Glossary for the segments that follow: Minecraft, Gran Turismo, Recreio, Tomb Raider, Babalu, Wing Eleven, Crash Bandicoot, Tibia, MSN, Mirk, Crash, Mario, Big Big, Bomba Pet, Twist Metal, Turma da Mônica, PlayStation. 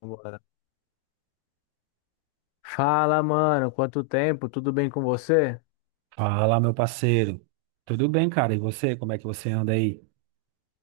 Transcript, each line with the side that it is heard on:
left: Vambora. Fala, mano, quanto tempo? Tudo bem com você?
right: Fala, meu parceiro. Tudo bem, cara? E você, como é que você anda aí?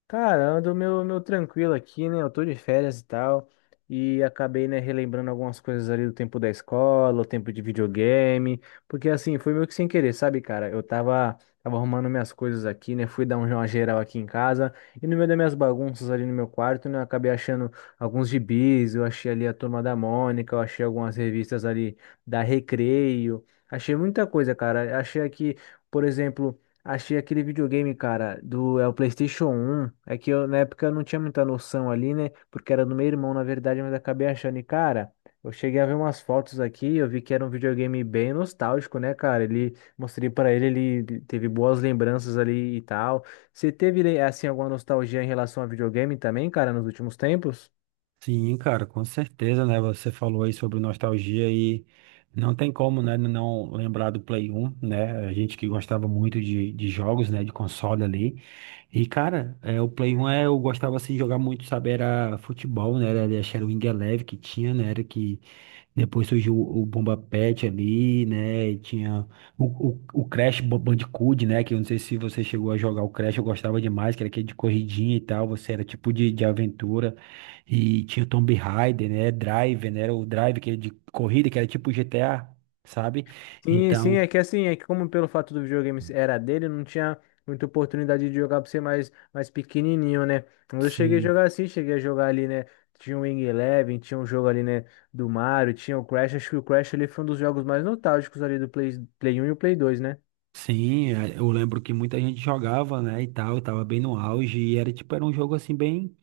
left: Cara, ando meu tranquilo aqui, né? Eu tô de férias e tal. E acabei, né, relembrando algumas coisas ali do tempo da escola, o tempo de videogame. Porque assim, foi meio que sem querer, sabe, cara? Eu tava arrumando minhas coisas aqui, né? Fui dar uma geral aqui em casa. E no meio das minhas bagunças ali no meu quarto, né? Eu acabei achando alguns gibis, eu achei ali a Turma da Mônica, eu achei algumas revistas ali da Recreio. Achei muita coisa, cara. Achei aqui, por exemplo. Achei aquele videogame, cara, do é o PlayStation 1. É que eu, na época eu não tinha muita noção ali, né? Porque era do meu irmão, na verdade, mas acabei achando. E, cara, eu cheguei a ver umas fotos aqui, eu vi que era um videogame bem nostálgico, né, cara? Ele mostrei pra ele, ele teve boas lembranças ali e tal. Você teve, assim, alguma nostalgia em relação a videogame também, cara, nos últimos tempos?
right: Sim, cara, com certeza, né? Você falou aí sobre nostalgia e não tem como, né, não lembrar do Play 1, né? A gente que gostava muito de jogos, né, de console ali. E, cara, é, o Play 1 é, eu gostava assim de jogar muito, sabe? Era futebol, né? Era, acho que era Wing Eleven que tinha, né? Era que depois surgiu o Bomba Pet ali, né? E tinha o, o Crash Bandicoot, né? Que eu não sei se você chegou a jogar o Crash, eu gostava demais, que era aquele de corridinha e tal. Você era tipo de aventura. E tinha o Tomb Raider, né? Drive, né? Era o Drive, que era de corrida, que era tipo GTA, sabe?
left: Sim, sim,
right: Então,
left: é que assim, é que como pelo fato do videogame era dele, não tinha muita oportunidade de jogar por ser mais pequenininho, né? Quando eu cheguei a
right: sim.
left: jogar assim, cheguei a jogar ali, né? Tinha o Wing Eleven, tinha um jogo ali, né? Do Mario, tinha o Crash. Acho que o Crash ali foi um dos jogos mais nostálgicos ali do Play um e o Play 2, né?
right: Sim, é, eu lembro que muita gente jogava, né, e tal, tava bem no auge, e era tipo, era um jogo assim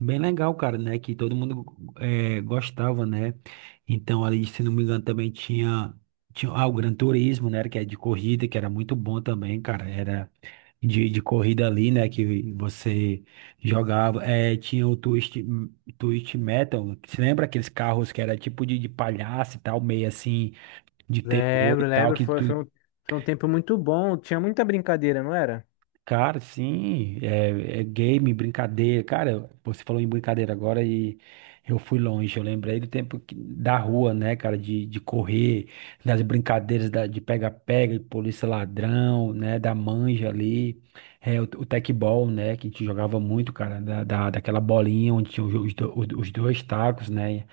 right: bem legal, cara, né? Que todo mundo, gostava, né? Então, ali, se não me engano, também tinha, tinha o Gran Turismo, né? Que é de corrida, que era muito bom também, cara. Era de corrida ali, né? Que você jogava. Tinha o Twist, Twist Metal. Você lembra aqueles carros que era tipo de palhaço e tal, meio assim, de terror e
left: Lembro,
right: tal,
left: lembro,
right: que
left: foi,
right: tu...
left: foi um, foi um tempo muito bom, tinha muita brincadeira, não era?
right: Cara, sim, é, é game, brincadeira. Cara, você falou em brincadeira agora e eu fui longe. Eu lembrei do tempo da rua, né, cara, de correr, das brincadeiras de pega-pega, de polícia ladrão, né, da manja ali. É, o tecbol, né, que a gente jogava muito, cara, daquela bolinha onde tinha os dois tacos, né.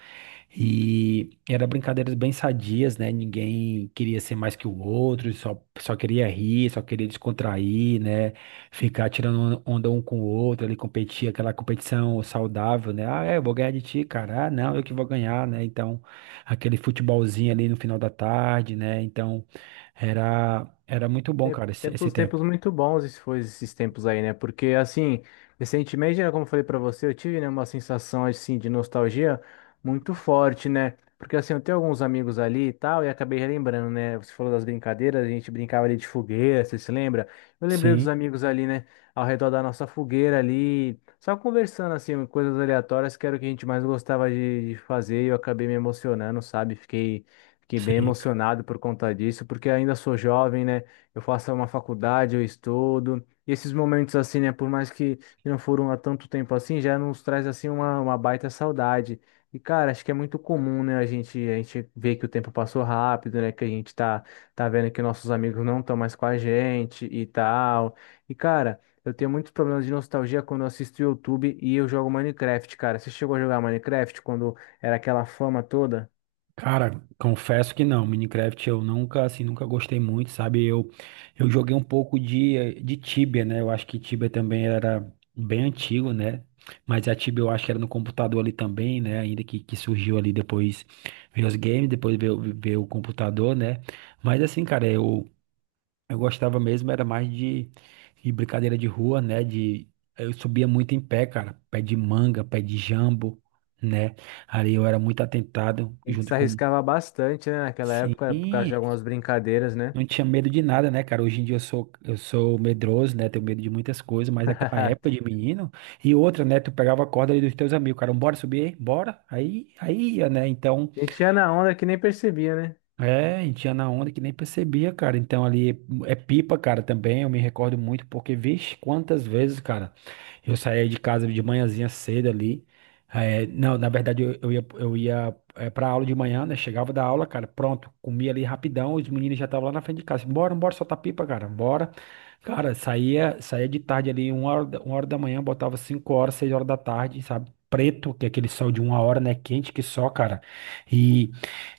right: E era brincadeiras bem sadias, né? Ninguém queria ser mais que o outro, só queria rir, só queria descontrair, né? Ficar tirando onda um com o outro, ali competir, aquela competição saudável, né? Ah, é, eu vou ganhar de ti, cara. Ah, não, eu que vou ganhar, né? Então, aquele futebolzinho ali no final da tarde, né? Então, era muito bom, cara, esse
left: Tempos,
right: tempo.
left: tempos muito bons esses foi esses tempos aí, né? Porque assim, recentemente, né, como eu falei pra você, eu tive, né, uma sensação assim de nostalgia muito forte, né? Porque assim, eu tenho alguns amigos ali e tal, e acabei relembrando, né? Você falou das brincadeiras, a gente brincava ali de fogueira, você se lembra? Eu lembrei dos
right: Sim,
left: amigos ali, né, ao redor da nossa fogueira ali, só conversando assim, coisas aleatórias, que era o que a gente mais gostava de fazer, e eu acabei me emocionando, sabe? Fiquei bem
right: sim.
left: emocionado por conta disso, porque ainda sou jovem, né? Eu faço uma faculdade, eu estudo. E esses momentos assim, né, por mais que não foram há tanto tempo assim, já nos traz assim uma baita saudade. E cara, acho que é muito comum, né, a gente ver que o tempo passou rápido, né, que a gente tá vendo que nossos amigos não estão mais com a gente e tal. E cara, eu tenho muitos problemas de nostalgia quando eu assisto YouTube e eu jogo Minecraft, cara. Você chegou a jogar Minecraft quando era aquela fama toda?
right: Cara, confesso que não, Minecraft eu nunca, assim, nunca gostei muito, sabe? Eu joguei um pouco de, de Tibia, né? Eu acho que Tibia também era bem antigo, né? Mas a Tibia eu acho que era no computador ali também, né? Ainda que surgiu ali depois, veio os games, depois veio, veio o computador, né? Mas assim, cara, eu gostava mesmo, era mais de brincadeira de rua, né? De, eu subia muito em pé, cara, pé de manga, pé de jambo, né? Ali eu era muito atentado,
left: A gente se
right: junto com...
left: arriscava bastante, né, naquela época, por causa de
right: Sim,
left: algumas brincadeiras, né?
right: não tinha medo de nada, né, cara? Hoje em dia eu sou medroso, né? Tenho medo de muitas coisas, mas naquela época de menino. E outra, né? Tu pegava a corda ali dos teus amigos, cara, bora subir, aí? Bora. Aí, aí ia, né? Então,
left: E tinha na onda que nem percebia, né?
right: é, a gente ia na onda que nem percebia, cara. Então ali é pipa, cara, também. Eu me recordo muito, porque, vixe, quantas vezes, cara. Eu saía de casa de manhãzinha cedo ali. É, não, na verdade eu, eu ia é, pra aula de manhã, né? Chegava da aula, cara, pronto, comia ali rapidão, os meninos já estavam lá na frente de casa. Bora, bora, soltar pipa, cara, bora. Cara, saía de tarde ali, uma hora, uma hora da manhã, botava cinco horas, seis horas da tarde, sabe? Preto, que é aquele sol de uma hora, né? Quente que só, cara. E,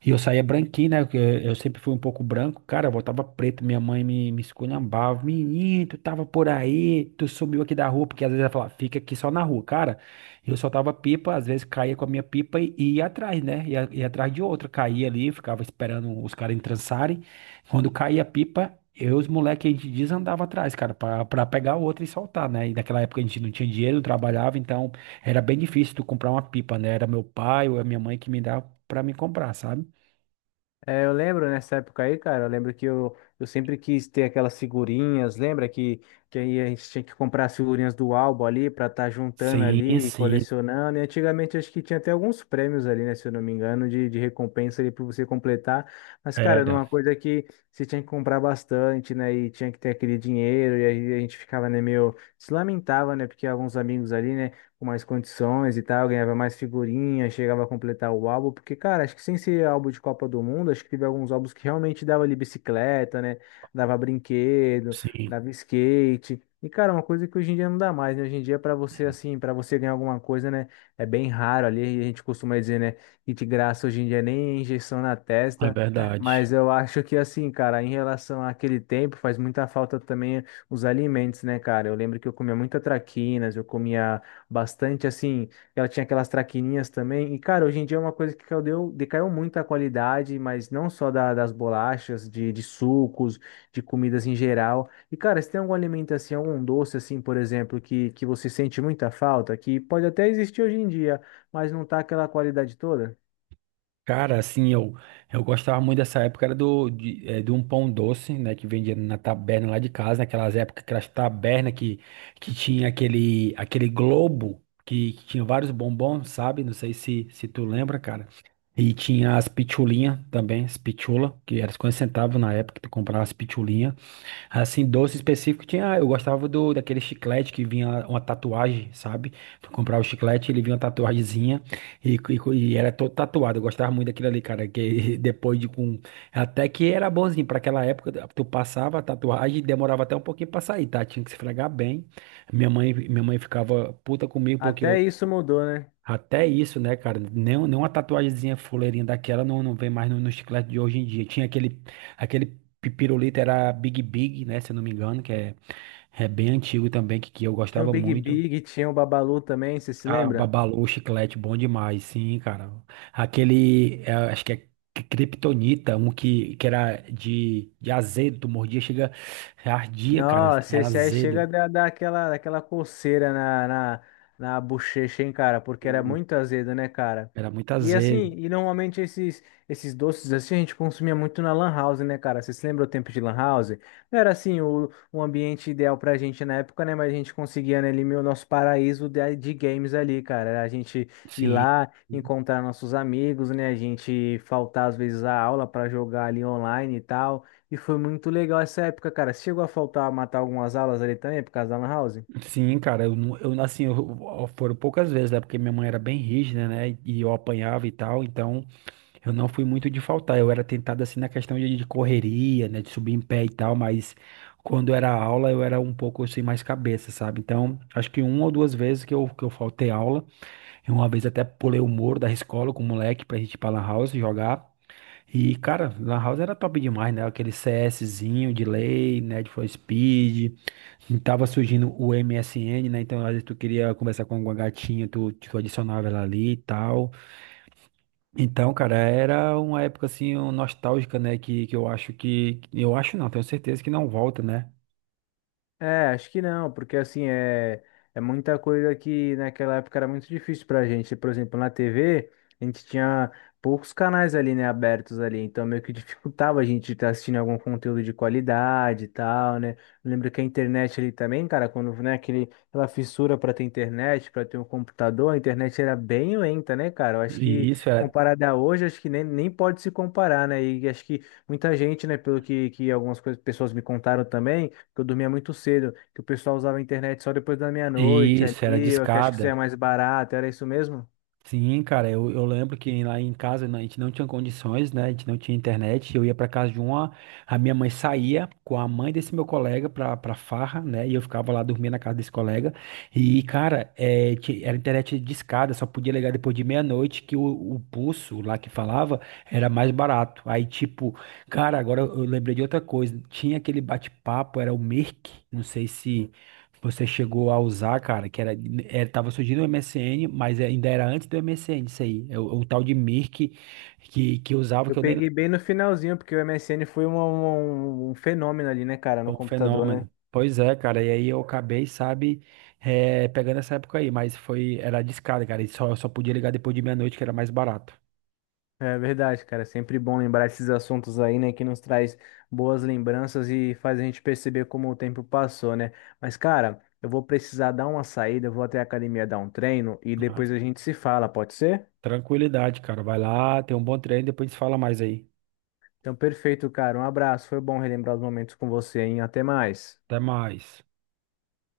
right: e eu saía branquinho, né? que Eu sempre fui um pouco branco. Cara, eu voltava preto. Minha mãe me esculhambava. Menino, tu tava por aí. Tu subiu aqui da rua. Porque às vezes ela falava, fica aqui só na rua. Cara, eu soltava pipa. Às vezes caía com a minha pipa e ia atrás, né? Ia atrás de outra. Caía ali, ficava esperando os caras entrançarem. Quando caía a pipa, eu e os moleques, a gente desandava atrás, cara, pra pegar outra e soltar, né? E naquela época a gente não tinha dinheiro, não trabalhava. Então era bem difícil tu comprar uma pipa, né? Era meu pai ou a minha mãe que me dava pra me comprar, sabe?
left: É, eu lembro nessa época aí, cara, eu lembro que eu sempre quis ter aquelas figurinhas, lembra que, aí a gente tinha que comprar as figurinhas do álbum ali pra estar juntando
right: Sim,
left: ali, e
right: sim,
left: colecionando. E antigamente acho que tinha até alguns prêmios ali, né, se eu não me engano, de recompensa ali pra você completar. Mas, cara, era
right: era.
left: uma coisa que você tinha que comprar bastante, né? E tinha que ter aquele dinheiro, e aí a gente ficava, né, meio se lamentava, né? Porque alguns amigos ali, né, com mais condições e tal, ganhava mais figurinhas, chegava a completar o álbum, porque, cara, acho que sem ser álbum de Copa do Mundo, acho que teve alguns álbuns que realmente dava ali bicicleta, né? Dava brinquedo,
right: Sim,
left: dava skate. E, cara, uma coisa que hoje em dia não dá mais, né? Hoje em dia, pra você, assim, pra você ganhar alguma coisa, né? É bem raro ali, a gente costuma dizer, né? Que de graça hoje em dia nem injeção na
right: é
left: testa.
right: verdade.
left: Mas eu acho que, assim, cara, em relação àquele tempo, faz muita falta também os alimentos, né, cara? Eu lembro que eu comia muita traquinas, eu comia bastante assim, ela tinha aquelas traquininhas também. E cara, hoje em dia é uma coisa que caiu, decaiu muito a qualidade, mas não só das bolachas, de sucos, de comidas em geral. E cara, se tem alguma alimentação, algum doce assim, por exemplo, que você sente muita falta, que pode até existir hoje em dia, mas não tá aquela qualidade toda?
right: Cara, assim, eu gostava muito dessa época, era do, de, de um pão doce, né, que vendia na taberna lá de casa, naquelas épocas, aquelas tabernas que tinha aquele, aquele globo, que tinha vários bombons, sabe? Não sei se, se tu lembra, cara. E tinha as pitulinhas também, as pitula, que era 50 centavos na época que tu comprava as pitulinhas. Assim, doce específico tinha. Eu gostava do daquele chiclete que vinha uma tatuagem, sabe? Tu comprava o chiclete, ele vinha uma tatuagemzinha e era todo tatuado. Eu gostava muito daquilo ali, cara. Que depois de com. Até que era bonzinho. Pra aquela época, tu passava a tatuagem e demorava até um pouquinho pra sair, tá? Tinha que se esfregar bem. Minha mãe ficava puta comigo porque
left: Até
right: eu,
left: isso mudou, né?
right: até isso, né, cara? Nem uma tatuagemzinha fuleirinha daquela não, não vem mais no chiclete de hoje em dia. Tinha aquele, aquele pirulito, era Big Big, né? Se eu não me engano, que é, é bem antigo também, que eu
left: Tinha o
right: gostava
left: Big
right: muito.
left: Big, tinha o Babalu também, você se
right: Ah,
left: lembra?
right: Babalu, chiclete, bom demais, sim, cara. Aquele, é, acho que é Kryptonita, um que era de azedo, tu mordia, chega, ardia, cara,
left: Nossa,
right: era
left: esse aí chega a
right: azedo.
left: dar aquela coceira na bochecha, hein, cara? Porque era
right: Sim.
left: muito azedo, né, cara?
right: Era muito
left: E assim,
right: azedo,
left: e normalmente esses doces assim a gente consumia muito na Lan House, né, cara? Vocês lembram o tempo de Lan House? Não era assim o ambiente ideal pra gente na época, né? Mas a gente conseguia, né, ali, o nosso paraíso de games ali, cara. Era a gente ir
right: sim.
left: lá, encontrar nossos amigos, né? A gente faltar às vezes a aula pra jogar ali online e tal. E foi muito legal essa época, cara. Você chegou a faltar matar algumas aulas ali também por causa da Lan House?
right: Sim, cara, eu, não- eu assim, eu- foram poucas vezes, né? Porque minha mãe era bem rígida, né? E eu apanhava e tal, então eu não fui muito de faltar. Eu era tentado assim na questão de correria, né? De subir em pé e tal, mas quando era aula eu era um pouco assim mais cabeça, sabe? Então, acho que uma ou duas vezes que eu faltei aula. E uma vez até pulei o muro da escola com o moleque pra gente ir pra Lan House jogar. E, cara, Lan House era top demais, né? Aquele CSzinho de lei, né? De for Speed. E tava surgindo o MSN, né? Então, às vezes tu queria conversar com alguma gatinha, tu adicionava ela ali e tal. Então, cara, era uma época assim um, nostálgica, né? Que. Eu acho não, tenho certeza que não volta, né?
left: É, acho que não, porque assim é muita coisa que naquela época era muito difícil pra gente. Por exemplo, na TV, a gente tinha poucos canais ali, né, abertos ali, então meio que dificultava a gente estar assistindo algum conteúdo de qualidade e tal, né? Eu lembro que a internet ali também, cara, quando, né, aquele, aquela fissura pra ter internet, pra ter um computador, a internet era bem lenta, né, cara? Eu acho
right: E
left: que
right: isso era,
left: comparada a hoje, acho que nem pode se comparar, né? E acho que muita gente, né, pelo que algumas pessoas me contaram também que eu dormia muito cedo, que o pessoal usava a internet só depois da meia-noite
right: isso era
left: ali, eu que acho que isso
right: discada.
left: é mais barato, era isso mesmo?
right: Sim, cara, eu lembro que lá em casa né, a gente não tinha condições, né? A gente não tinha internet. Eu ia pra casa de uma, a minha mãe saía com a mãe desse meu colega pra farra, né? E eu ficava lá dormindo na casa desse colega. E, cara, é, ti- era internet discada, só podia ligar depois de meia-noite, que o pulso lá que falava era mais barato. Aí, tipo, cara, agora eu lembrei de outra coisa. Tinha aquele bate-papo, era o Mirk, não sei se. Você chegou a usar, cara, que era, era tava surgindo o MSN, mas é, ainda era antes do MSN, isso aí. É o tal de Mirk que usava,
left: Eu
right: que eu nem...
left: peguei bem no finalzinho, porque o MSN foi um fenômeno ali, né, cara, no
right: Foi um
left: computador, né?
right: fenômeno. Pois é, cara, e aí eu acabei, sabe, pegando essa época aí, mas foi, era discada, cara, e só, eu só podia ligar depois de meia-noite, que era mais barato.
left: É verdade, cara, é sempre bom lembrar esses assuntos aí, né, que nos traz boas lembranças e faz a gente perceber como o tempo passou, né? Mas, cara, eu vou precisar dar uma saída, eu vou até a academia dar um treino e
right: Ah,
left: depois a gente se fala, pode ser?
right: tranquilidade, cara, vai lá, tem um bom treino, depois a gente fala mais aí.
left: Então, perfeito, cara. Um abraço. Foi bom relembrar os momentos com você, hein? Até mais.
right: Até mais.